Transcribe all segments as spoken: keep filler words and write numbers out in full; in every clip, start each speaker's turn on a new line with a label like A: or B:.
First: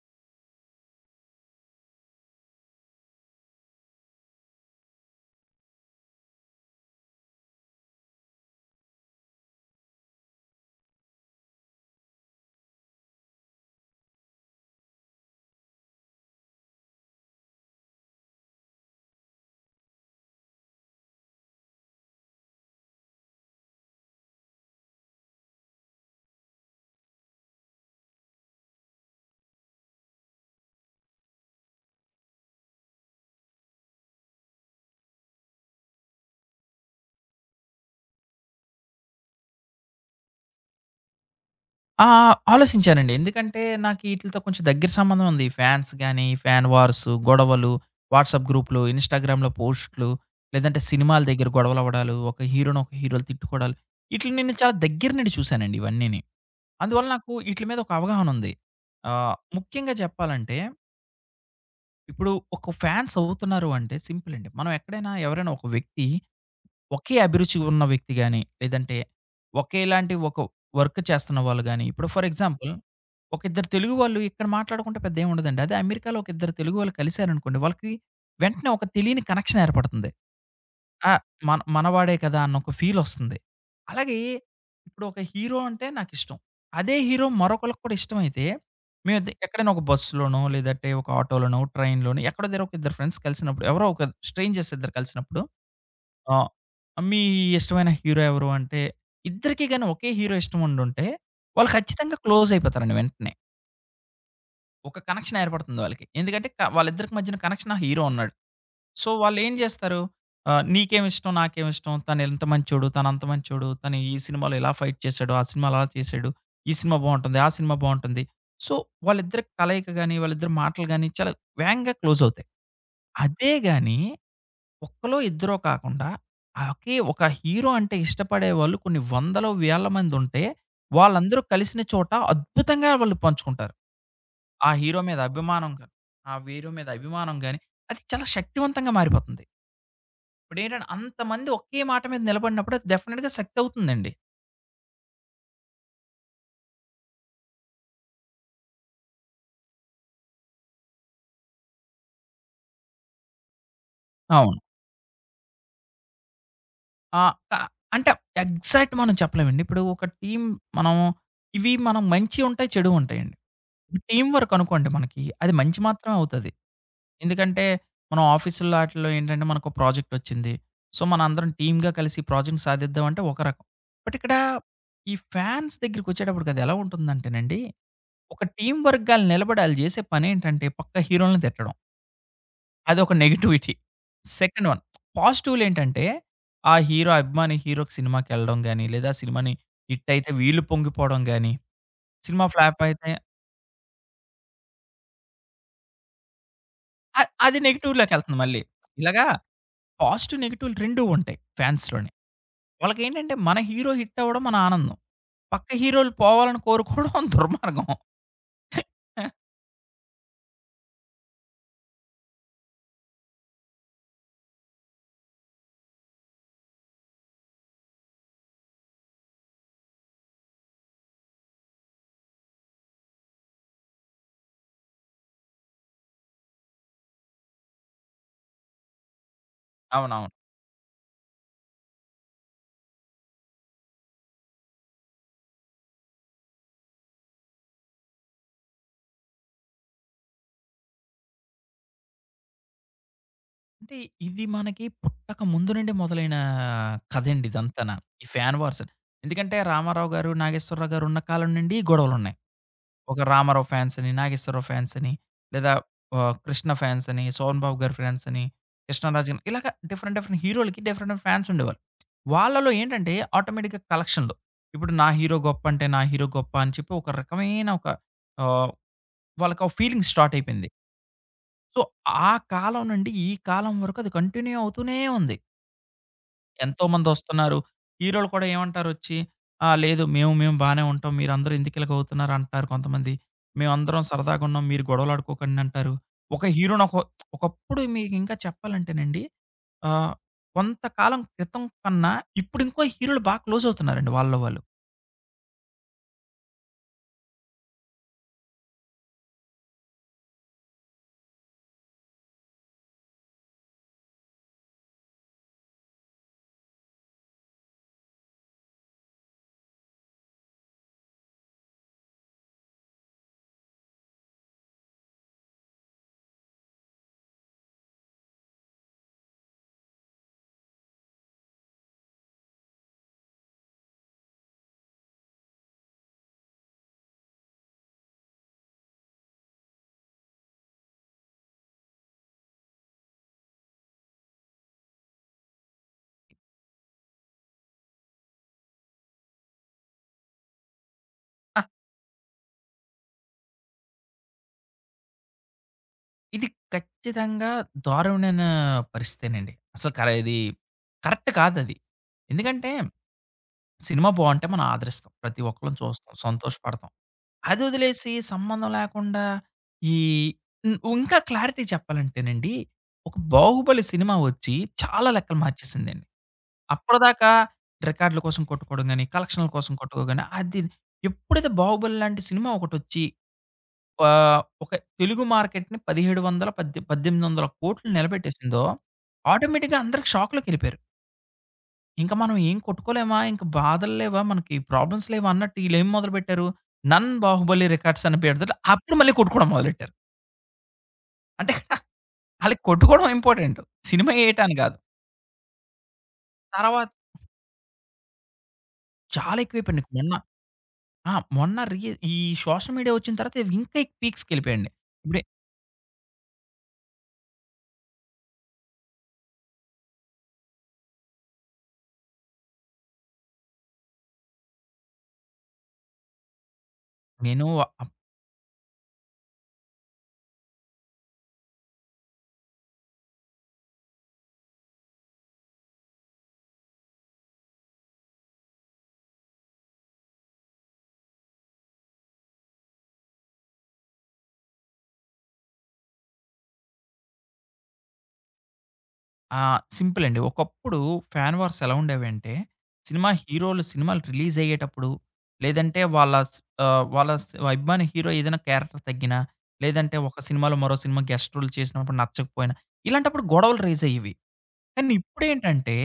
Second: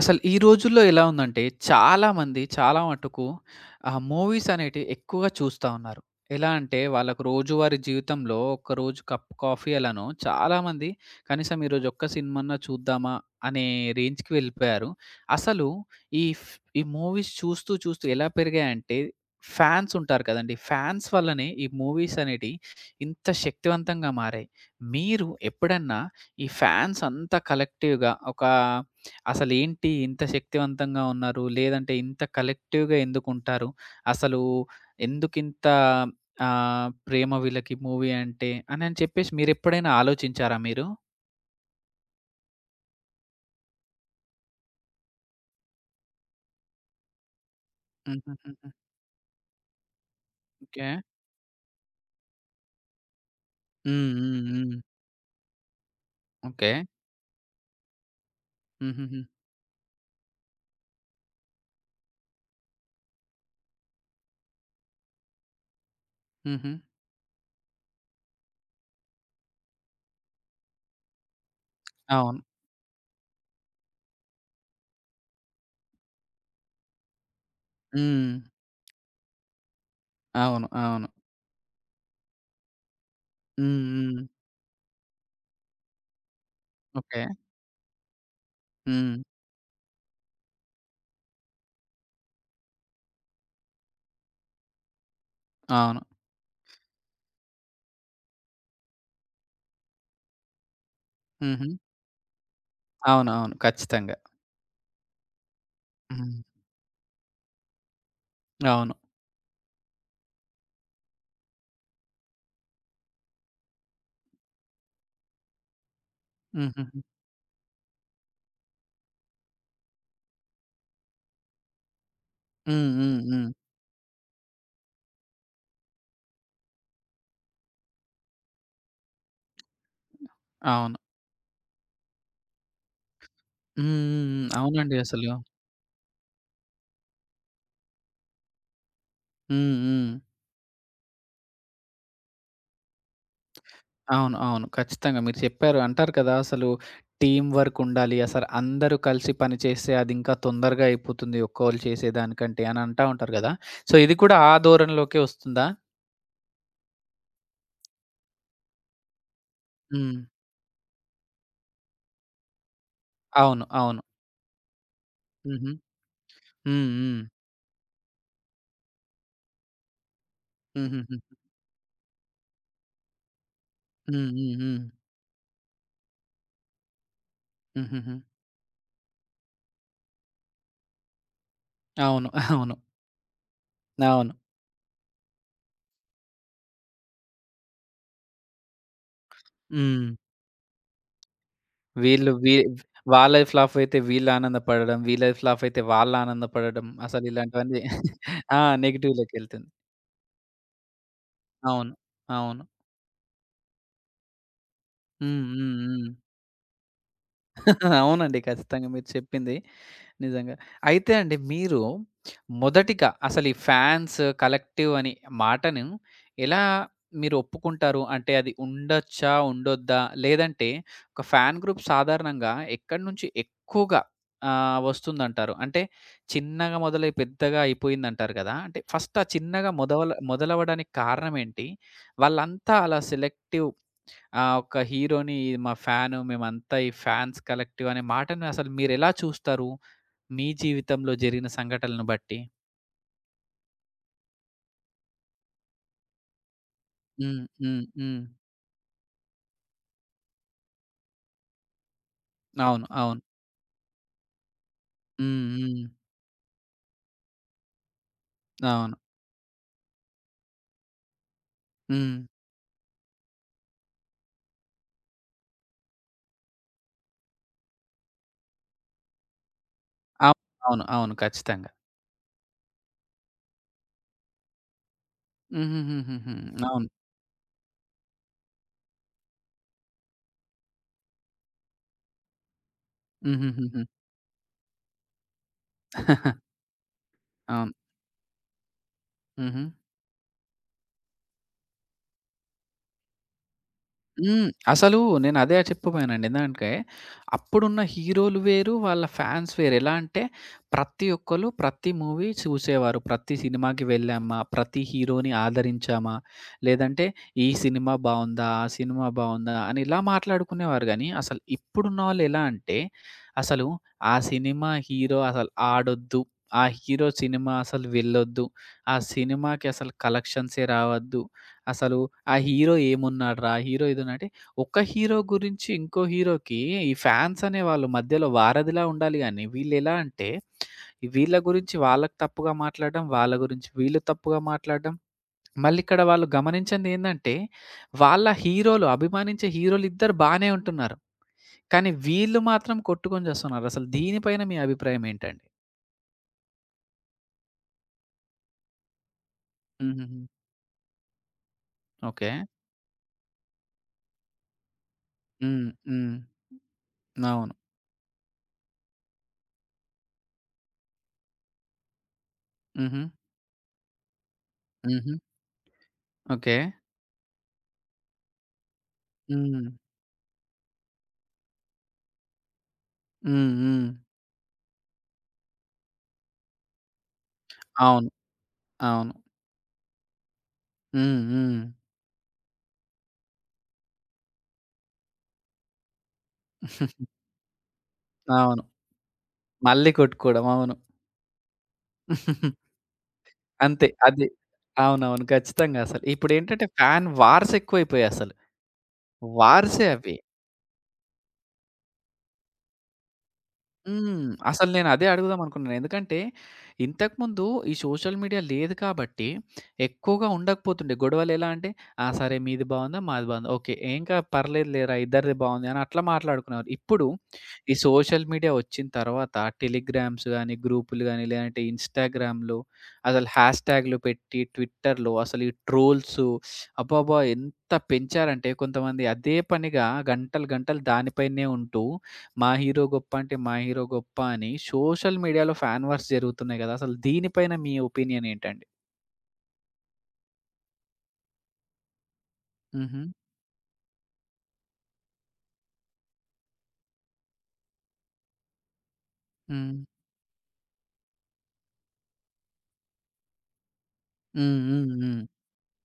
A: అసలు ఈ రోజుల్లో ఎలా ఉందంటే చాలామంది చాలా మటుకు ఆ మూవీస్ అనేటివి ఎక్కువగా చూస్తా ఉన్నారు. ఎలా అంటే వాళ్ళకు రోజువారీ జీవితంలో ఒక్కరోజు కప్ కాఫీ ఎలానో చాలామంది కనీసం ఈరోజు ఒక్క సినిమాన్నా చూద్దామా అనే రేంజ్‌కి వెళ్ళిపోయారు. అసలు ఈ ఫ్ ఈ మూవీస్ చూస్తూ చూస్తూ ఎలా పెరిగాయంటే ఫ్యాన్స్ ఉంటారు కదండీ! ఫ్యాన్స్ వల్లనే ఈ మూవీస్ అనేటివి ఇంత శక్తివంతంగా మారాయి. మీరు ఎప్పుడన్నా ఈ ఫ్యాన్స్ అంతా కలెక్టివ్‌గా ఒక అసలేంటి ఇంత శక్తివంతంగా ఉన్నారు? లేదంటే ఇంత కలెక్టివ్‌గా ఎందుకుంటారు? అసలు ఎందుకింత ఆహ్, ప్రేమ వీళ్ళకి మూవీ అంటే అనని చెప్పేసి మీరెప్పుడైనా ఆలోచించారా మీరు?
B: ఆ! ఆలోసించానండి. ఎందుకంటే, నాకు ఈటిలతో కొంచెం దగ్గర సంబంధం ఉంది. ఫ్యాన్స్ గాని, ఫ్యాన్ వార్స్, గొడవలు, వాట్సాప్
A: హుహుహుహు.
B: గ్రూప్‌లు, ఇన్‌స్టాగ్రామ్‌లో పోస్ట్‌లు, లేదంటే
A: ఓకే.
B: సినిమాల దగ్గర గొడవలవ్వడాలు, ఒక హీరోని ఒక హీరోలు తిట్టుకోడాలు,
A: హ్మ్.
B: ఈటిలిని
A: హ్మ్.
B: నేను చాలా
A: హ్మ్.
B: దగ్గర నుండి చూసానండి ఇవన్నీని.
A: ఓకే.
B: అందువల్ల నాకు ఈటిల మీద ఒక అవగాహన ఉంది.
A: హుహుహు.
B: ఆహ్, ముఖ్యంగా చెప్పాలంటే, ఇప్పుడు ఒక ఫ్యాన్స్ అవుతున్నారు అంటే సింపుల్ అండి. మనం ఎక్కడైనా ఎవరైనా ఒక వ్యక్తి
A: హుహు.
B: ఒకే అభిరుచి ఉన్న వ్యక్తి గాని, లేదంటే ఒకేలాంటి ఒక వర్క్ చేస్తున్న వాళ్ళు గాని, ఇప్పుడు ఫర్
A: అవును.
B: ఎగ్జాంపుల్ ఒక ఇద్దరు తెలుగు వాళ్ళు ఇక్కడ మాట్లాడుకుంటే పెద్ద ఏమి ఉండదండి. అదే అమెరికాలో ఒక ఇద్దరు తెలుగు వాళ్ళు కలిసారనుకోండి, వాళ్ళకి
A: హ్మ్.
B: వెంటనే ఒక తెలియని కనెక్షన్ ఏర్పడుతుంది.
A: అవును. అవును.
B: ఆ! మన మనవాడే కదా! అన్న ఒక ఫీల్ వస్తుంది.
A: హ్మ్.
B: అలాగే
A: హ్మ్.
B: ఇప్పుడు ఒక హీరో అంటే నాకిష్టం. అదే
A: ఓకే.
B: హీరో మరొకళ్ళకి కూడా ఇష్టమైతే,
A: హ్మ్.
B: మేము ఇద్ ఎక్కడైనా ఒక బస్సులోనో, లేదంటే ఒక ఆటోలోనో, ట్రైన్‌లోనో ఎక్కడో దగ్గర ఒక ఇద్దరు ఫ్రెండ్స్ కలిసినప్పుడు, ఎవరో ఒక స్ట్రేంజర్స్ ఇద్దరు కలిసినప్పుడు
A: అవును.
B: ఆ! మీ ఇష్టమైన హీరో ఎవరు అంటే, ఇద్దరికీ గాని ఒకే హీరో ఇష్టం ఉండుంటే,
A: హుహు.
B: వాళ్ళు ఖచ్చితంగా క్లోజ్ అయిపోతారండి వెంటనే.
A: అవునవును. ఖచ్చితంగా.
B: ఒక కనెక్షన్ ఏర్పడుతుంది వాళ్ళకి.
A: హ్మ్.
B: ఎందుకంటే క వాళ్ళిద్దరికి మధ్యన కనెక్షన్ ఆ హీరో ఉన్నాడు.
A: అవును.
B: సో, వాళ్ళేం జేస్తారు, ఆహ్, నీకేమిష్టం, నాకేమిష్టం, తనింత మంచోడు, తనంత మంచోడు, తను ఈ సినిమాలో ఇలా ఫైట్ చేశాడు, ఆ సినిమాలో అలా చేశాడు, ఈ సినిమా
A: హుహుహు.
B: బావుంటుంది, ఆ సినిమా బావుంటుంది. సో, వాళ్ళిద్దరి కలయిక గాని, వాళ్ళిద్దరి మాటలు గాని చాలా వేగంగా క్లోజ్ అవుతాయి.
A: హ్మ్. హ్మ్. హ్మ్.
B: అదే గాని ఒక్కలో, ఇద్దరో కాకుండా ఒకే ఒక హీరో అంటే ఇష్టపడేవాళ్ళు కొన్ని వందలో, వేల మందుంటే,
A: అవును.
B: వాళ్ళందరూ కలిసిన చోట అద్భుతంగా వాళ్ళు పంచుకుంటారు.
A: హ్మ్. హ్మ్. హ్మ్.
B: ఆ
A: అవునండి
B: హీరో మీద
A: అసలు.
B: అభిమానం గాని, ఆ హీరో మీద అభిమానం గాని, అది చాలా శక్తివంతంగా మారిపోతుంది.
A: హ్మ్. హ్మ్.
B: ఇప్పుడేంటంటే అంతమంది ఒకే మాట మీద నిలబడినప్పుడు అది డెఫినిట్‌గా శక్తి అవుతుందండి.
A: అవును. అవును. ఖచ్చితంగా మీరు చెప్పారు. అంటారు కదా! అసలు టీమ్ వర్క్ ఉండాలి. అసలు అందరూ కలిసి పని చేస్తే అది ఇంకా తొందరగా అయిపోతుంది. ఒక్కోళ్ళు చేసేదానికంటే అని అంటా ఉంటారు కదా! సో, ఇది కూడా ఆ
B: అవును.
A: ధోరణిలోకే వస్తుందా?
B: ఆహ్, క అంటే ఎగ్జాక్ట్ మనం చెప్పలేమండి. ఇప్పుడు ఒక
A: హ్మ్.
B: టీమ్ మనం ఇవి మనం మంచి ఉంటాయి, చెడు ఉంటాయండి.
A: అవును. అవును.
B: టీమ్ వర్క్ అనుకోండి మనకి. అది
A: హుహు.
B: మంచి మాత్రమే అవుతది.
A: హ్మ్. హ్మ్.
B: ఎందుకంటే మనం ఆఫీసుల్లో ఆటిల్లో ఏంటంటే మనకు ప్రాజెక్ట్ వచ్చింది. సో,
A: హుహుహు.
B: మనందరం టీమ్‌గా కలిసి ప్రాజెక్ట్ సాధిద్దాం అంటే ఒక రకం. బట్
A: హ్మ్.
B: ఇక్కడ
A: హ్మ్. హ్మ్.
B: ఈ ఫ్యాన్స్ దగ్గరికొచ్చేటప్పటికి అది ఎలా ఉంటుందంటేనండి,
A: హుహుహు.
B: ఒక టీమ్ వర్క్‌గా ఆళ్ళు నిలబడి ఆళ్ళు చేసే పనేంటంటే పక్క హీరోలని తిట్టడం.
A: అవును. అవును.
B: అదొక నెగటివిటీ.
A: అవును.
B: సెకండ్ వన్ పాజిటివ్‌లేంటంటే ఆ హీరో అభిమాని హీరోకి సినిమాకెళ్ళడం గాని, లేదా సినిమాని
A: హ్మ్.
B: హిట్ అయితే వీళ్ళు పొంగిపోవడం గాని,
A: వీళ్ళు
B: సినిమా
A: వీ
B: ఫ్లాప్ అయితే
A: వాళ్ళ లైఫ్ ఫ్లాప్ అయితే వీళ్ళు ఆనందపడడం. వీళ్ళ లైఫ్ ఫ్లాప్ అయితే వాళ్ళు ఆనందపడడం.
B: అ
A: అసలు
B: అది
A: ఇలాంటివన్నీ
B: నెగెటివ్‌లోకెళ్తుంది
A: ఆ!
B: మళ్ళీ. ఇలాగా
A: నెగెటివ్‌లోకెళ్తుంది.
B: పాజిటివ్, నెగెటివ్‌లు రెండూ ఉంటాయి
A: అవును.
B: ఫాన్స్‌లోని.
A: అవును.
B: వాళ్ళకేంటంటే మన హీరో హిట్ అవ్వడం మన ఆనందం.
A: హ్మ్.
B: పక్క
A: హ్మ్. హ్మ్.
B: హీరోలు పోవాలని కోరుకోవడం దుర్మార్గం.
A: అవునండి. ఖచ్చితంగా మీరు చెప్పింది నిజంగా. అయితే అండి మీరు మొదటిగా అసలు ఈ ఫ్యాన్స్, కలెక్టివ్ అని మాటను ఎలా మీరు ఒప్పుకుంటారు? అంటే అది ఉండొచ్చా? ఉండొద్దా? లేదంటే ఒక ఫ్యాన్ గ్రూప్ సాధారణంగా ఎక్కడి నుంచి ఎక్కువగా ఆహ్, వస్తుందంటారు? అంటే చిన్నగా మొదలై పెద్దగా అయిపోయిందంటారు కదా! అంటే ఫస్ట్ ఆ చిన్నగా మొదవల
B: అవునవును.
A: మొదలవ్వడానికి కారణం ఏంటి? వాళ్ళంతా అలా సెలెక్టివ్ ఆ ఒక్క హీరోని మా ఫ్యాను, మేమంతా ఈ ఫ్యాన్స్ కలెక్టివ్ అనే మాటని అసలు మీరెలా చూస్తారు? మీ జీవితంలో జరిగిన సంఘటనలను బట్టి?
B: అంటే ఇది మనకి పుట్టక ముందు నుండి మొదలైన
A: హ్మ్.
B: కథండి
A: హ్మ్.
B: ఇదంతాన.
A: హ్మ్.
B: ఈ ఫ్యాన్ వార్స్. ఎందుకంటే రామారావు గారు, నాగేశ్వరరావు గారు ఉన్న కాలం నుండి ఈ గొడవలున్నాయి.
A: అవును.
B: ఒక
A: అవును.
B: 'రామారావు' ఫ్యాన్స్ అని, 'నాగేశ్వరరావు' ఫ్యాన్స్ అని,
A: హ్మ్.
B: లేదా
A: హ్మ్.
B: ఆహ్, 'కృష్ణ' ఫ్యాన్స్ అని, 'సోహన్ బాబు' గారి ఫ్యాన్స్ అని,
A: అవును.
B: 'కృష్ణరాజు' గాని ఇలాగ డిఫరెంట్ డిఫరెంట్ హీరోలకి డిఫరెంట్ డిఫరెంట్ ఫ్యాన్స్ ఉండేవాళ్ళు.
A: హ్మ్.
B: వాళ్ళలో ఏంటంటే ఆటోమేటిక్‌గా కలెక్షన్‌లు. ఇప్పుడు నా హీరో గొప్ప అంటే నా హీరో గొప్ప అని చెప్పి ఒక రకమైన ఒక ఆహ్, వాళ్ళకి ఆ ఫీలింగ్ స్టార్ట్
A: అవును.
B: అయిపోయింది.
A: అవును. అవును. ఖచ్చితంగా.
B: సో, ఆ కాలం నుండి ఈ కాలం వరకు అది కంటిన్యూ అవుతూనే ఉంది.
A: హుహుహుహుహు. అవును.
B: ఎంతోమందొస్తున్నారు. హీరోలు కూడా ఏమంటారొచ్చి, "ఆ! లేదు మేము మేము బానే ఉంటాం. మీరందరూ ఎందుకిలాగవుతున్నారు" అంటారు కొంతమంది.
A: హుహుహుహు.
B: "మేమందరం సరదాగున్నాం. మీరు గొడవలాడుకోకండి" అంటారు. ఒక హీరోని ఒక
A: అవును.
B: ఒకప్పుడు మీకింకా చెప్పాలంటేనండి
A: హుహు.
B: ఆహ్, కొంతకాలం క్రితం కన్నా ఇప్పుడింకో హీరోలు బా క్లోజవుతున్నారండి వాళ్ళలో
A: హ్మ్.
B: వాళ్ళు.
A: అసలు నేనదే చెప్పబోయానండి. ఎందుకంటే, అప్పుడున్న హీరోలు వేరు, వాళ్ళ ఫ్యాన్స్ వేరు. ఎలా అంటే, ప్రతి ఒక్కళ్ళు ప్రతి మూవీ చూసేవారు. ప్రతి సినిమాకి వెళ్ళామా, ప్రతి హీరోని ఆదరించామా, లేదంటే ఈ సినిమా బావుందా, ఆ సినిమా బావుందా అని ఇలా మాట్లాడుకునేవారు గానీ, అసలు ఇప్పుడున్నవాళ్ళు ఎలా అంటే, అసలు ఆ సినిమా హీరో అసలు ఆడొద్దు. ఆ హీరో సినిమా అసలు వెళ్ళొద్దు. ఆ సినిమాకి అసలు కలెక్షన్సే రావద్దు. అసలు ఆ హీరో ఏమున్నాడురా! హీరో ఇదునంటే, ఒక హీరో గురించి ఇంకో హీరోకి ఈ ఫ్యాన్స్ అనేవాళ్ళు మధ్యలో వారధిలా ఉండాలి గానీ, వీళ్ళెలా అంటే, వీళ్ళ గురించి వాళ్ళకి తప్పుగా మాట్లాడడం, వాళ్ళ గురించి వీళ్ళు తప్పుగా మాట్లాడడం. మళ్ళిక్కడ వాళ్ళు గమనించిందేందంటే, వాళ్ళ హీరోలు అభిమానించే హీరోలిద్దరు బానే ఉంటున్నారు.
B: ఆ!
A: కానీ వీళ్ళు మాత్రం కొట్టుకొని జస్తున్నారు. అసలు దీనిపైన మీ అభిప్రాయం ఏంటండి?
B: ఇది ఖచ్చితంగా దారుణమైన పరిస్థితేనండి. అసలు కర
A: హుహుహు.
B: ఇది కరెక్ట్ కాదది.
A: ఓకే.
B: ఎందుకంటే, సినిమా బావుంటే మనం ఆదరిస్తాం. ప్రతి
A: హ్మ్.
B: ఒక్కళ్ళం
A: హ్మ్.
B: చూస్తాం, సంతోషపడతాం.
A: అవును.
B: అదొదిలేసి సంబంధం లేకుండా ఈ హ్మ్. ఇంకా క్లారిటీ చెప్పాలంటేనండి,
A: హుహు.
B: ఒక 'బాహుబలి' సినిమా వచ్చి చాలా
A: హుహు.
B: లెక్కలు మార్చేసిందండి.
A: ఓకే.
B: అప్పటిదాకా రికార్డుల కోసం కొట్టుకోవడం గాని, కలెక్షన్‌ల
A: హ్మ్.
B: కోసం కొట్టుకోవడం గాని అది ఎప్పుడైతే 'బాహుబలి' లాంటి సినిమా ఒకటొచ్చి
A: హ్మ్. హ్మ్.
B: ఆహ్, ఒక తెలుగు మార్కెట్‌ని పదిహేడు వందల, పద్దే పద్దెనిమిది వందల కోట్లు
A: అవును.
B: నిలబెట్టేసిందో
A: అవును.
B: ఆటోమేటిక్‌గా అందరికి షాక్‌లోకెళ్ళిపోయారు.
A: హ్మ్. హ్మ్.
B: ఇంక మనం ఏం కొట్టుకోలేమా? ఇంక బాధలు లేవా? మనకి ప్రాబ్లమ్స్ లేవా? అన్నట్టు ఈళ్ళేం మొదలుపెట్టారు, 'నన్ బాహుబలి రికార్డ్స్' అని పెడితే
A: అవును.
B: అప్పుడు మళ్ళీ కొట్టుకోవడం
A: మళ్ళీ
B: మొదలెట్టారు.
A: కొట్టుకోవడం. అవును.
B: అంటే ఆళ్ళకి కొట్టుకోవడం ఇంపార్టెంట్.
A: అంతే.
B: సినిమా
A: అది.
B: ఏయటని కాదు.
A: అవునవును. ఖచ్చితంగా అసలు. ఇప్పుడేంటంటే
B: తర్వాత
A: ఫ్యాన్ వార్స్ ఎక్కువైపోయాయసలు.
B: చాలా ఎక్కువైపోయింది.
A: వార్సే
B: మొన్న
A: అవి.
B: ఆ! మొన్న రీ ఈ సోషల్ మీడియా వచ్చిన తర్వాత ఇవి ఇంకా
A: హ్మ్.
B: పీక్స్‌కెళ్ళిపోయాయండి.
A: అసలు నేను అదే
B: ఇప్పుడే
A: అడుగుదాం అనుకున్నాను. ఎందుకంటే, ఇంతకుముందు ఈ సోషల్ మీడియా లేదు కాబట్టి, ఎక్కువగా ఉండకపోతుండే. గొడవలు ఎలా అంటే, "ఆ! సరే మీది బాగుందా? మాది బాగుందా? ఓకే. ఏంకా పర్లేదు లేరా ఇద్దరిది బాగుంది" అని అట్లా మాట్లాడుకునేవారు. ఇప్పుడు
B: నేను
A: ఈ సోషల్ మీడియా వచ్చిన తర్వాత టెలిగ్రామ్స్ గానీ, గ్రూపులు గానీ, లేదంటే ఇన్‌స్టాగ్రామ్‌లో అసలు హ్యాష్‌ట్యాగ్‌లు పెట్టి, ట్విట్టర్‌లో అసలు ఈ ట్రోల్సు అబ్బబ్బా! ఎంత పెంచారంటే కొంతమంది అదే పనిగా గంటలు గంటలు దానిపైనే ఉంటూ మా హీరో గొప్ప అంటే మా హీరో గొప్ప అని సోషల్ మీడియాలో ఫ్యాన్ వార్స్ జరుగుతున్నాయి గదా! అసలు దీనిపైన మీ ఒపీనియన్ ఏంటండి?
B: ఆ! సింపుల్ అండి. ఒకప్పుడు ఫ్యాన్ వార్స్ ఎలా ఉండేవంటే,
A: హుహు.
B: సినిమా హీరోలు సినిమాలు రిలీజ్ అయ్యేటప్పుడు, లేదంటే వాళ్ళ స్ ఆహ్, వాళ్ళ స్ అభిమాని హీరో ఏదైనా క్యారెక్టర్ తగ్గినా,
A: హ్మ్.
B: లేదంటే ఒక సినిమాలో మరో సినిమా గెస్ట్ రోల్ చేసినప్పుడు నచ్చకపోయినా, ఇలాంటప్పుడు గొడవలు రైజ్ అయ్యేవి.
A: హ్మ్. హ్మ్.
B: కానీ
A: హ్మ్.
B: ఇప్పుడేంటంటే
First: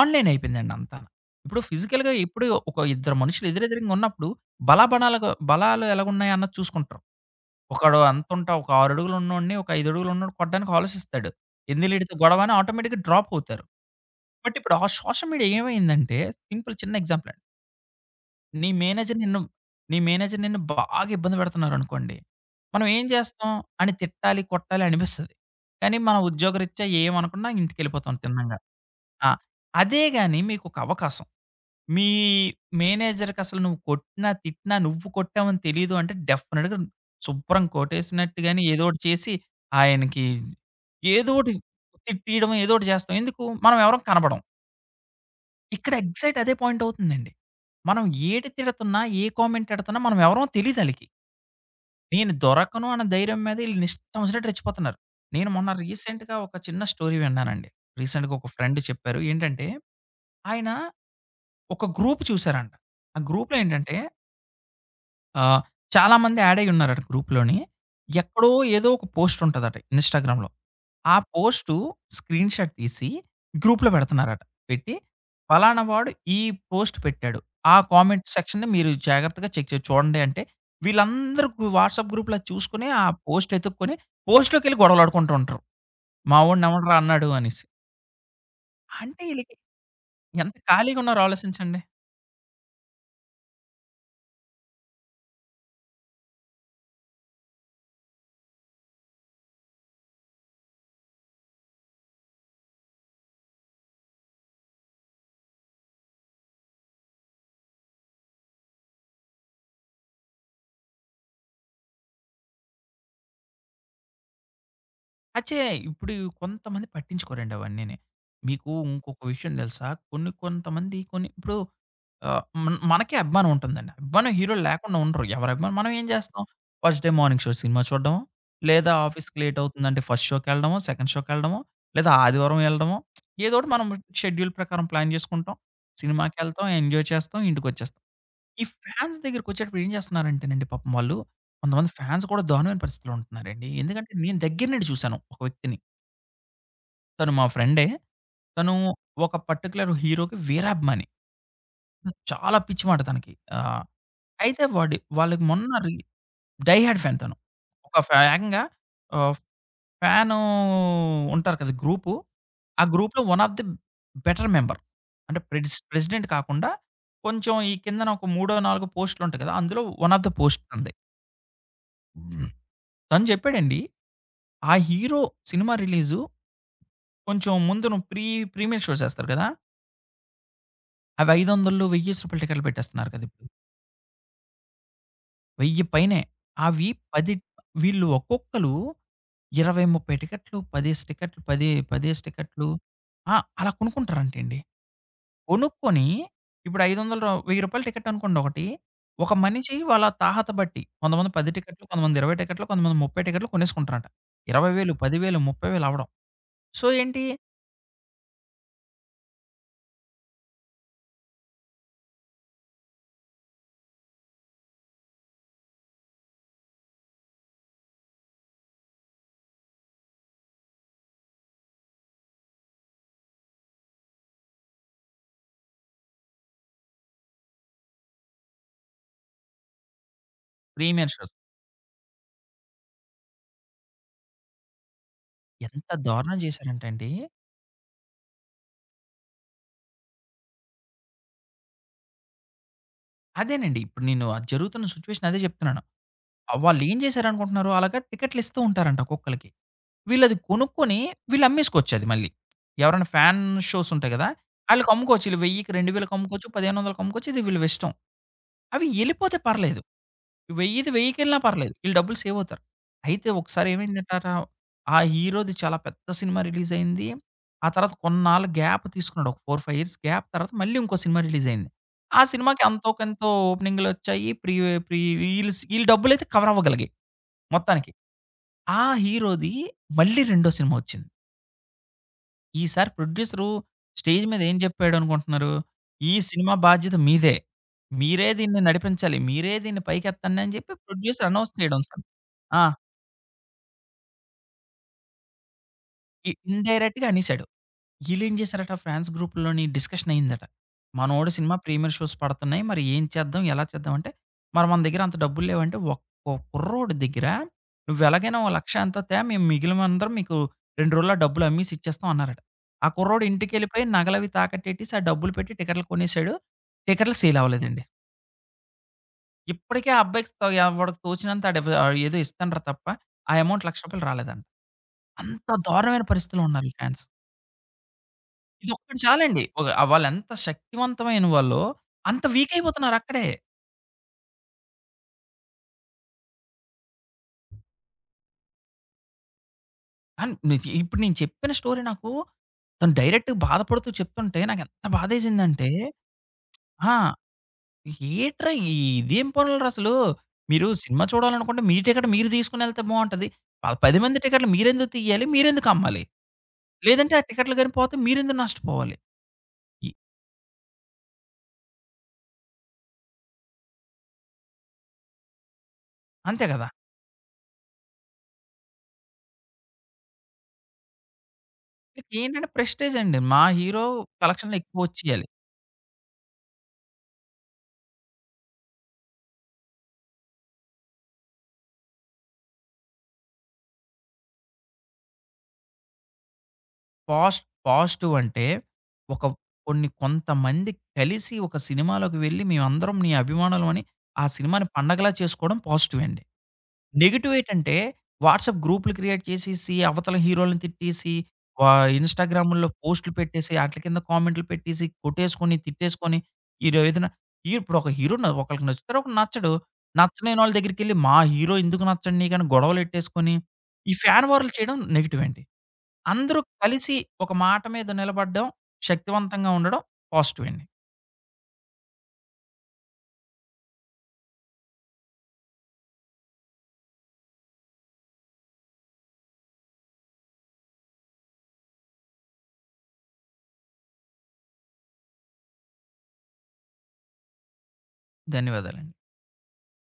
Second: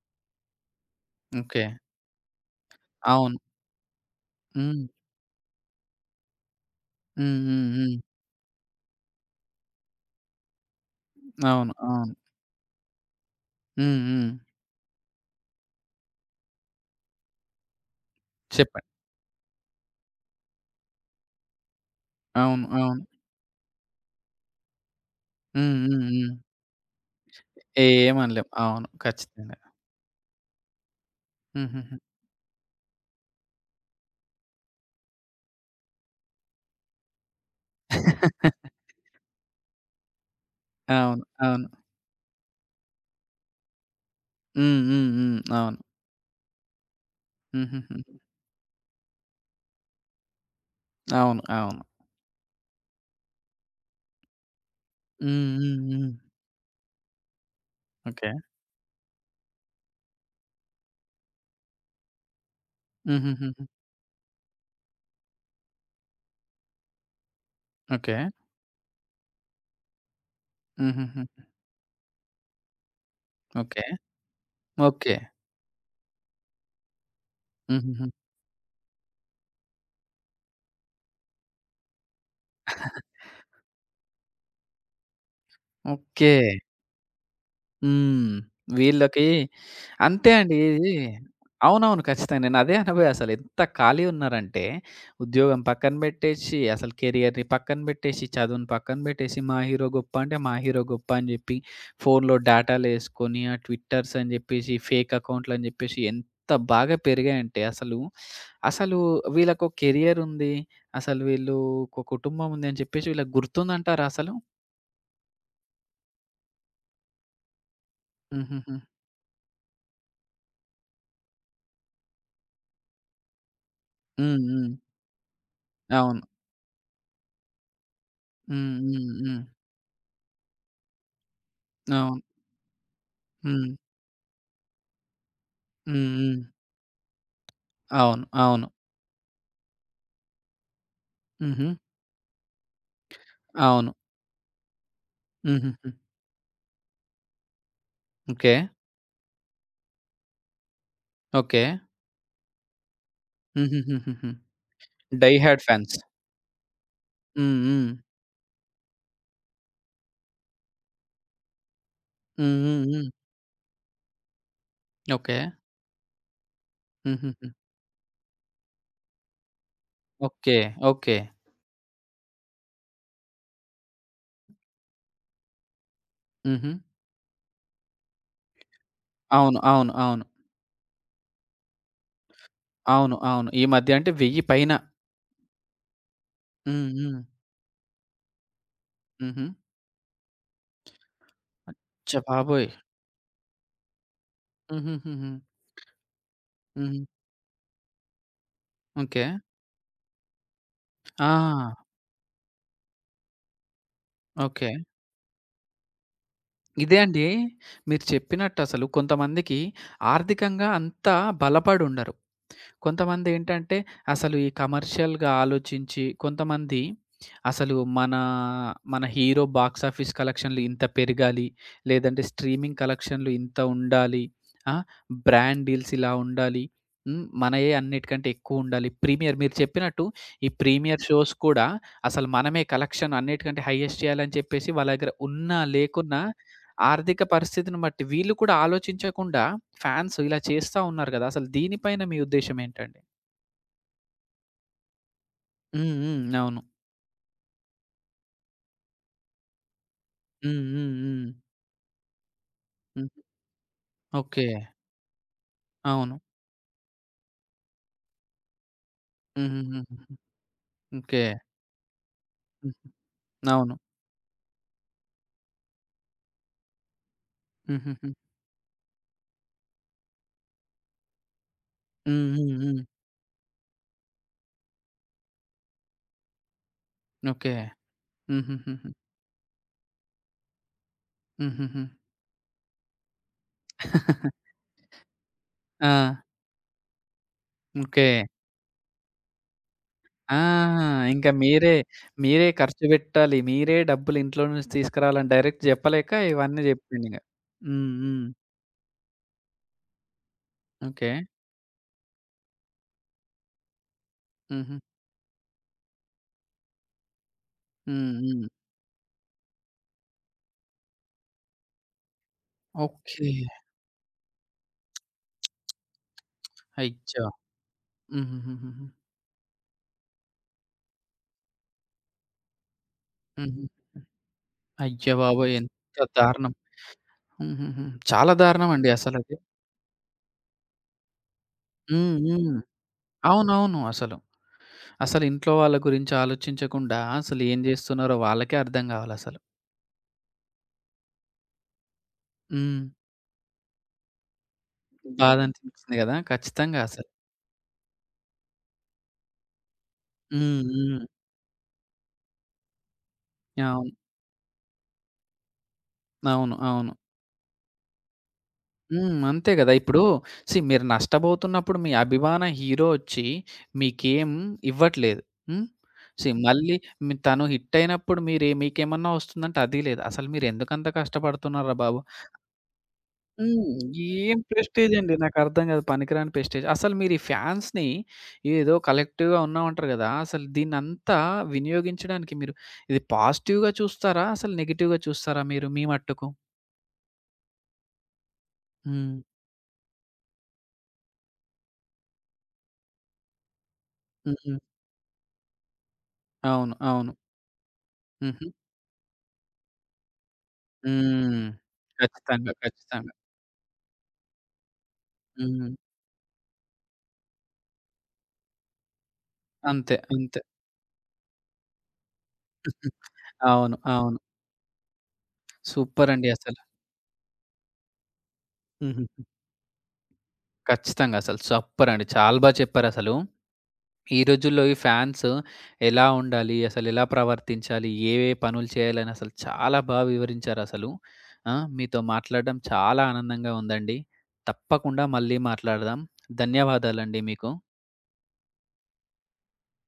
B: ఆన్‌లైన్ అయిపోయిందండి అంతా. ఇప్పుడు
A: ఓకే.
B: ఫిజికల్‌గా ఇప్పుడు ఒక ఇద్దరు
A: అవును.
B: మనుషులు ఎదురెదురుంగా ఉన్నప్పుడు
A: హ్మ్.
B: బలాబణాలుగా బలాలు ఎలాగున్నాయా అన్నది చూసుకుంటారు.
A: హ్మ్. హ్మ్. హ్మ్.
B: ఒకడు అంతుంటా ఒక ఆరు అడుగులు ఉన్నోడిని, ఒక ఐదు అడుగులు ఉన్నోడిని కొట్టడానికి ఆలోచిస్తాడు.
A: అవును.
B: ఎందులో
A: అవును.
B: ఈడితో గొడవ అని ఆటోమేటిక్‌గా డ్రాప్ అవుతారు.
A: హ్మ్. హ్మ్.
B: బట్ ఇప్పుడు ఆ సోషల్ మీడియా ఏమైందంటే సింపుల్ చిన్న ఎగ్జాంపుల్ అండి. నీ
A: చెప్పండి.
B: మేనేజర్ నిన్ను నీ మేనేజర్ నిన్ను బాగా ఇబ్బంది పెడుతున్నారనుకోండి.
A: అవును.
B: మనం
A: అవును.
B: ఏం చేస్తాం? ఆడిని తిట్టాలి, కొట్టాలి అనిపిస్తది.
A: హ్మ్.
B: కానీ
A: హ్మ్.
B: మన
A: హ్మ్.
B: ఉద్యోగరీత్యా ఏమనకుండా ఇంటికెళ్ళిపోతాం
A: ఏమనలేం.
B: తిన్నంగా.
A: అవును.
B: ఆ!
A: ఖచ్చితంగా.
B: అదే గాని మీకొక అవకాశం
A: హుహుహు.
B: మీ మేనేజర్‌కసలు నువ్వు కొట్టినా, తిట్టినా నువ్వు కొట్టావని తెలీదు అంటే డెఫినిట్‌గా శుభ్రం కొట్టేసినట్టు గాని ఏదోకటి చేసి ఆయనకి
A: అవును.
B: ఏదోకటి
A: అవును.
B: తిట్టియడం ఏదోకటి చేస్తాం. ఎందుకు? మనం ఎవరం కనపడం.
A: హ్మ్. హ్మ్. హ్మ్. అవును.
B: ఇక్కడ ఎగ్జాక్ట్ అదే పాయింట్ అవుతుందండి. మనం
A: హుహుహు.
B: ఏటి తిడుతున్నా, ఏ కామెంట్ ఎడతన్నా మనం ఎవరమో తెలీదాళ్ళకి.
A: అవును. అవును.
B: నేను దొరకను అన్న ధైర్యం మీద ఈళ్ళు ఇష్టం వచ్చినట్టు రెచ్చిపోతున్నారు. నేను
A: హ్మ్.
B: మొన్న
A: హ్మ్. హ్మ్.
B: రీసెంట్‌గా ఒక చిన్న స్టోరీ విన్నానండి.
A: ఓకే.
B: రీసెంట్‌గా ఒక ఫ్రెండ్ చెప్పారు. ఏంటంటే ఆయన ఒక గ్రూప్ చూసారంట. ఆ గ్రూప్‌లో
A: హుహుహుహు.
B: ఏంటంటే ఆహ్, చాలామంది యాడ్ అయ్యున్నారట గ్రూప్‌లోని.
A: ఓకే.
B: ఎక్కడో ఏదో ఒక పోస్ట్ ఉంటదట ఇన్‌స్టాగ్రామ్‌లో. ఆ
A: హుహుహు.
B: పోస్టు స్క్రీన్‌షాట్ తీసి
A: ఓకే.
B: గ్రూప్‌లో పెడుతున్నారట. పెట్టి
A: ఓకే.
B: "పలానా వాడు ఈ పోస్ట్ పెట్టాడు. ఆ
A: హుహుహు.
B: కామెంట్ సెక్షన్‌ని మీరు జాగ్రత్తగా చెక్ చేసి చూడండి" అంటే వీళ్ళందరూ వాట్సాప్ గ్రూప్‌లో అది చూసుకొని ఆ పోస్ట్ ఎతుక్కొని పోస్ట్‌లోకెళ్ళి గొడవలాడుకుంటూ ఉంటారు.
A: ఓకే.
B: "మావోడిని ఎవడురా అన్నాడు" అనేసి.
A: హ్మ్.
B: అంటే
A: వీళ్ళకి
B: ఈళ్ళకి
A: అంతే అండి.
B: ఎంత
A: ఇది
B: ఖాళీగున్నారో ఆలోచించండి.
A: అవునవును. ఖచ్చితంగా. నేను అదే అనబోయా అసలు. ఎంత ఖాళీ ఉన్నారంటే, ఉద్యోగం పక్కన పెట్టేసి, అసలు కెరియర్‌ని పక్కన పెట్టేసి, చదువుని పక్కన పెట్టేసి, మా హీరో గొప్ప అంటే మా హీరో గొప్ప అని చెప్పి, ఫోన్‌లో డేటాలేసుకొని, ఆ ట్విట్టర్స్ అని చెప్పేసి, ఫేక్ అకౌంట్లని చెప్పేసి, ఎంత బాగా పెరిగాయంటే అసలు, అసలు వీళ్ళకో కెరియర్ ఉంది. అసలు వీళ్ళు ఒక కుటుంబం ఉంది అని చెప్పేసి వీళ్ళకి గుర్తుందంటారా అసలు?
B: అచ్చే! ఇప్పుడు కొంతమంది పట్టించుకోరండి అవన్నీని. మీకు
A: హుహుహు.
B: ఇంకొక విషయం తెలుసా? కొన్ని కొంతమంది కొన్ని ఇప్పుడు ఆహ్, మన మనకే అభిమానం ఉంటుందండి. అభిమానం
A: హ్మ్.
B: హీరోలు
A: హ్మ్.
B: లేకుండా ఉండరు. ఎవరి అభిమానం మనం ఏం
A: అవును.
B: చేస్తాం? ఫస్ట్ డే మార్నింగ్ షో సినిమా చూడడం,
A: హ్మ్.
B: లేదా
A: హ్మ్.
B: ఆఫీస్‌కి
A: హ్మ్.
B: లేట్ అవుతుందంటే ఫస్ట్ షోకెళ్ళడమో, సెకండ్ షోకెళ్ళడమో, లేదా
A: అవును.
B: ఆదివారం ఎళ్ళడమో ఏదో ఒకటి
A: హ్మ్.
B: మనం షెడ్యూల్ ప్రకారం ప్లాన్ చేసుకుంటాం.
A: హ్మ్. హ్మ్.
B: సినిమాకెళ్తాం, ఎంజాయ్ చేస్తాం, ఇంటికొచ్చేస్తాం.
A: అవును.
B: ఈ
A: అవును.
B: ఫ్యాన్స్ దగ్గరికొచ్చేటప్పుడు ఏం చేస్తున్నారంటేనండి పాపం వాళ్ళు
A: హుహు.
B: కొంతమంది ఫ్యాన్స్ కూడా దారుణమైన పరిస్థితిలో ఉంటున్నారండి.
A: అవును.
B: ఎందుకంటే నేను దగ్గర నుండి చూసాను ఒక వ్యక్తిని.
A: హుహుహు.
B: తను మా ఫ్రెండే.
A: ఓకే.
B: తను ఒక పర్టిక్యులర్ హీరోకి వీరాభిమాని.
A: ఓకే.
B: చాలా పిచ్చి మాట తనకి. ఆహ్,
A: హుహుహుహుహు.
B: అయితే వాడి
A: 'డై
B: వాళ్ళకి
A: హార్డ్'
B: మొన్న రీ
A: ఫాన్స్.
B: 'డై హార్డ్' ఫ్యాన్ తను.
A: హ్మ్. హ్మ్.
B: ఒక ఫ్యా ఏకంగా ఆహ్, ఫ్యాను ఉంటారు కదా! గ్రూపు.
A: హ్మ్. హ్మ్.
B: ఆ
A: హ్మ్.
B: గ్రూప్‌లో one of the better member.
A: Okay.
B: అంటే ప్రెడిస్ ప్రెసిడెంట్ కాకుండా
A: హుహుహు.
B: కొంచెం ఈ కిందన ఒక మూడో, నాలుగో పోస్టులుంటాయి కదా! అందులో one of the
A: okay.
B: Post తనది.
A: ఓకే.
B: తను చెప్పాడండి. ఆ హీరో సినిమా రిలీజు
A: హుహు.
B: కొంచెం ముందు ప్రీ ప్రీమియర్ షో చేస్తారు కదా!
A: అవును. అవును. అవును.
B: అవి ఐదు వందల, వెయ్యి రూపాయల టికెట్లు పెట్టేస్తున్నారు
A: అవును.
B: కదా
A: అవును.
B: ఇప్పుడు.
A: ఈ మధ్య అంటే వెయ్యి పైన.
B: వెయ్యి పైనే.
A: హ్మ్.
B: అవి
A: హ్మ్.
B: పది వీళ్ళు ఒక్కొక్కళ్ళు
A: హుహు.
B: ఇరవై, ముప్పై టికెట్లు, పది టికెట్లు, పది
A: అచ్చ
B: 10 టికెట్లు
A: బాబోయ్!
B: ఆ! అలా కొనుక్కుంటారంటండి.
A: హుహుహుహు.
B: కొనుక్కొని ఇప్పుడు
A: హుహు.
B: ఐదు వందల రూ. రూ. వెయ్యి టికెట్ అనుకోండి ఒకటి.
A: ఓకే.
B: ఒక మనిషి వాళ్ళ తాహత బట్టి
A: ఆ!
B: కొంతమంది పది టికెట్లు, కొంతమంది ఇరవై టికెట్లు, కొంతమంది ముప్పై టికెట్లు కొనేసుకుంటారంట.
A: ఓకే.
B: ఇరవై వేలు, పది వేలు, ముప్పై వేలు అవ్వడం. సో,
A: ఇదే అండి.
B: ఏంటి
A: మీరు చెప్పినట్టసలు కొంతమందికి ఆర్థికంగా అంత బలపడుండరు. కొంతమందేంటంటే, అసలు ఈ కమర్షియల్‌గా ఆలోచించి, కొంతమంది అసలు మన, మన హీరో బాక్సాఫీస్ కలెక్షన్‌లు ఇంత పెరగాలి, లేదంటే స్ట్రీమింగ్ కలెక్షన్‌లు ఇంత ఉండాలి, ఆ! బ్రాండ్ డీల్స్ ఇలా ఉండాలి, హ్మ్. మనయే అన్నిటికంటే ఎక్కువుండాలి. ప్రీమియర్ మీరు చెప్పినట్టు ఈ ప్రీమియర్
B: ప్రీమియర్
A: షోస్
B: షోస్.
A: కూడా అసలు మనమే కలెక్షన్ అన్నిటికంటే హైయెస్ట్ చేయాలని చెప్పేసి వాళ్ళ దగ్గర ఉన్నా,
B: ఎంత
A: లేకున్నా
B: దారుణం చేశారంటే అండి
A: ఆర్థిక పరిస్థితిని బట్టి వీళ్ళు కూడా ఆలోచించకుండా ఫ్యాన్స్ ఇలా చేస్తా ఉన్నారు గదా! అసలు దీనిపైన మీ ఉద్దేశ్యం ఏంటండి?
B: అదేనండి ఇప్పుడు నేను అది జరుగుతున్న సిట్యుయేషన్ అదే చెప్తున్నాను.
A: హ్మ్. హ్మ్.
B: ఆహ్,
A: అవును.
B: వాళ్ళేం చేశారనుకుంటున్నారు అలాగా టికెట్లిస్తూ ఉంటారంట ఒక్కొక్కళ్ళకి. వీళ్ళది
A: హ్మ్. హ్మ్.
B: కొనుక్కొని
A: హ్మ్.
B: వీళ్ళు అమ్మేసుకోవచ్చది మళ్ళీ. ఎవరైనా
A: హ్మ్.
B: ఫ్యాన్ షోస్ ఉంటాయి కదా!
A: ఓకే.
B: ఆళ్ళకి అమ్ముకోవచ్చు. ఈళ్ళు 1000కి 2000కి
A: అవును.
B: అమ్ముకోవచ్చు. 1500కి అమ్ముకోవచ్చు. ఇది వీళ్ళిష్టం. అవి ఎళ్ళిపోతే పర్లేదు.
A: హుహుహుహు.
B: 1000ది
A: ఓకే.
B: 1000కెళ్ళినా పర్లేదు. ఈళ్ళు డబ్బులు సేవ్ అవుతారు.
A: హ్మ్.
B: అయితే ఒకసారి
A: అవును.
B: ఏమైందటాట ఆ హీరోది చాలా పెద్ద సినిమా రిలీజయింది. ఆ తర్వాత
A: హుహుహు.
B: కొన్నాళ్ళు గ్యాప్ తీసుకున్నాడు. ఒక నాలుగు, ఐదు ఇయర్స్ గ్యాప్ తర్వాత మళ్ళీ ఇంకో సినిమా రిలీజయింది. ఆ
A: హ్మ్. హ్మ్.
B: సినిమాకి
A: హ్మ్.
B: అంతో కొంతో ఓపెనింగ్‌లొచ్చాయి. ప్రీ ప్రీ ఈళ్ళు స్ ఈళ్ళ డబ్బులైతే కవర్ అవ్వగలిగాయి
A: ఓకే.
B: మొత్తానికి. ఆ
A: హుహుహుహు.
B: హీరోది మళ్ళీ రెండో సినిమా ఒచ్చింది.
A: హుహుహు.
B: ఈసారి ప్రొడ్యూసరు స్టేజ్ మీద ఏం జెప్పాడనుకుంటున్నారు?
A: ఆ!
B: "ఈ సినిమా బాధ్యత మీదే.
A: ఓకే.
B: మీరే దీన్ని నడిపించాలి. మీరే దీన్ని
A: ఆ!
B: పైకెత్తండి" అని జెప్పి ప్రొడ్యూసర్
A: ఇంకా
B: అనౌన్స్
A: మీరే,
B: చేయడం.
A: మీరే
B: ఆ!
A: ఖర్చు పెట్టాలి. మీరే డబ్బులు ఇంట్లో నుంచి తీసుకురావాలని డైరెక్ట్ జెప్పలేక
B: ఇ
A: ఇవన్నీ
B: ఇన్‌డైరెక్ట్‌గా
A: జెప్పిండిగ.
B: అనేసాడు.
A: హ్మ్. హ్మ్.
B: ఈళ్ళేం జేశారట ఫ్రాన్స్ గ్రూప్‌లోని డిస్కషన్ అయిందట.
A: ఓకే.
B: మనోడి సినిమా ప్రీమియర్ షోస్ పడతన్నాయి. మరి ఏం చేద్దాం? ఎలా చేద్దాం? అంటే మరి
A: హుహు.
B: మన దగ్గర అంత డబ్బులు లేవంటే ఒక్కో కుర్రోడి దగ్గర
A: హ్మ్.
B: నువ్వెలాగైనా
A: హ్మ్.
B: ఓ ఒక,లక్ష ఎంతో తే మేము మిగిలినందరం మీకు రెండు రోజుల్లో ఆ డబ్బులు అమ్మేసి ఇచ్చేస్తాం అన్నారట. ఆ కుర్రోడు
A: ఓకే.
B: ఇంటికెళ్ళిపోయి నగలవి తాకట్టేట్టేసి ఆ డబ్బులు పెట్టి టికెట్లు కొనేసాడు. టికెట్లు
A: అయ్యో!
B: సేల్ అవ్వలేదండి.
A: హుహుహుహు.
B: ఇప్పటికి ఆ అబ్బాయికి తో ఎవడికి తోచినంత ఆడెవ ఏదో ఇస్తానురా తప్ప ఆ అమౌంట్
A: హుహు.
B: రూ. ఒక,లక్ష రాలేదంట.
A: అయ్య
B: అంత
A: బాబోయ్! ఎంత
B: దారుణమైన పరిస్థితిలో
A: దారుణం.
B: ఉన్నారు ఈ ఫ్యాన్స్.
A: హుహుహు. చాలా దారుణమండి
B: ఇదొక్కటి
A: అసలది.
B: చాలండి. ఒక వాళ్ళెంత శక్తివంతమైన వాళ్ళో,
A: హ్మ్.
B: అంత వీక్
A: హ్మ్.
B: అయిపోతున్నారు అక్కడే.
A: అవునవును. అసలు. అసలు ఇంట్లో వాళ్ళ గురించి ఆలోచించకుండా అసలు ఏం జేస్తున్నారో వాళ్ళకే అర్థం గావాలసలు.
B: అన్ నిజ ఇప్పుడు నేను చెప్పిన స్టోరీ నాకు
A: హ్మ్.
B: తను డైరెక్ట్‌గా బాధపడుతూ చెప్తుంటే నాకెంత బాధేసిందంటే
A: బాధనిపిస్తుంది గదా! ఖచ్చితంగా అసలు.
B: ఆ! ఏట్రా ఈ- ఇదేం పనులురా అసలు?
A: హ్మ్.
B: మీరు సినిమా
A: హ్మ్.
B: చూడాలనుకుంటే మీ టికెట్ మీరు తీసుకొనెళ్తే బావుంటది. ప
A: అవును.
B: పది మంది టికెట్లు మీరెందుకు తీయాలి? మీరెందుకు అమ్మాలి?
A: అవును. అవును.
B: లేదంటే ఆ టికెట్లు గాని పోతే మీరెందుకు నష్టపోవాలి?
A: హ్మ్. అంతే గదా!
B: ఇ
A: ఇప్పుడు సీ మీరు నష్టబోతున్నప్పుడు మీ అభిమాన హీరో ఒచ్చి మీకేం ఇవ్వట్లేదు. హ్మ్. సీ
B: అంతే కదా!
A: మళ్ళీ మీ తను హిట్టయినప్పుడు మీరే మీకేమన్నా ఒస్తుందంటే అది లేదు. అసలు మీరెందుకంత కష్టపడుతున్నారురా బాబు!
B: వీళ్ళకేంటంటే ప్రెస్టీజ్ అండి. మా
A: హ్మ్.
B: హీరో
A: ఏం
B: కలెక్షన్‌లు ఎక్కువ
A: ప్రెస్టీజ్ అండి
B: వచ్చేయాలి.
A: నాకర్థం కాదు. పనికిరాని ప్రెస్టీజ్. అసలు మీరు ఈ ఫ్యాన్స్‌ని ఏదో కలెక్టివ్‌గా ఉన్నామంటారు కదా! అసలు దీన్నంతా వినియోగించడానికి మీరు ఇది పాజిటివ్‌గా చూస్తారా? అసలు నెగెటివ్‌గా చూస్తారా మీరు మీ మట్టుకు?
B: పాస్ పాజిటివ్ అంటే
A: హ్మ్.
B: ఒక కొన్ని కొంతమంది కలిసి ఒక సినిమాలోకి వెళ్ళి మేమందరం నీ అభిమానులం అని ఆ
A: హుహు.
B: సినిమాని పండగలా చేసుకోవడం పాజిటివ్ అండి.
A: అవును. అవును.
B: నెగెటివ్ ఏంటంటే
A: హుహు.
B: వాట్సాప్ గ్రూప్‌లు క్రియేట్ చేసేసి, అవతల హీరోలని తిట్టేసి,
A: హ్మ్.
B: వా
A: ఖచ్చితంగా.
B: ఇన్‌స్టాగ్రాముల్లో పోస్ట్‌లు
A: ఖచ్చితంగా.
B: పెట్టేసి, ఆటిల కింద కామెంట్‌లు పెట్టేసి, కొట్టేసుకొని,
A: హ్మ్.
B: తిట్టేసుకొని, ఈరో ఏదైనా ఈ- ఇప్పుడు ఒక హీరో ఒకళ్ళకి నచ్చుతాడు, ఒకళ్ళకి నచ్చడు.
A: అంతే. అంతే.
B: నచ్చలేనోళ్ళ దగ్గరికెళ్ళి మా హీరో ఎందుకు నచ్చడు నీకని గొడవలెట్టేసుకొని,
A: అవును.
B: ఈ
A: అవును.
B: ఫ్యాన్ వార్‌లు చేయడం నెగెటివ్ అండి.
A: సూపరండి
B: అందరూ
A: అసలు.
B: కలిసి ఒక మాట మీద నిలబడడం,
A: హుహుహు.
B: శక్తివంతంగా ఉండడం పాజిటివ్ అండి.
A: ఖచ్చితంగా అసలు సూపరండి. చాలా బా చెప్పారసలు. ఈ రోజుల్లో ఈ ఫ్యాన్స్ ఎలా ఉండాలి? అసలెలా ప్రవర్తించాలి? ఏ ఏ పనులు చేయాలని అసలు చాలా బాగా వివరించారసలు. ఆ! మీతో మాట్లాడడం చాలా ఆనందంగా ఉందండి. తప్పకుండా మళ్ళీ మాట్లాడదాం. ధన్యవాదాలండి మీకు.
B: ధన్యవాదాలండి.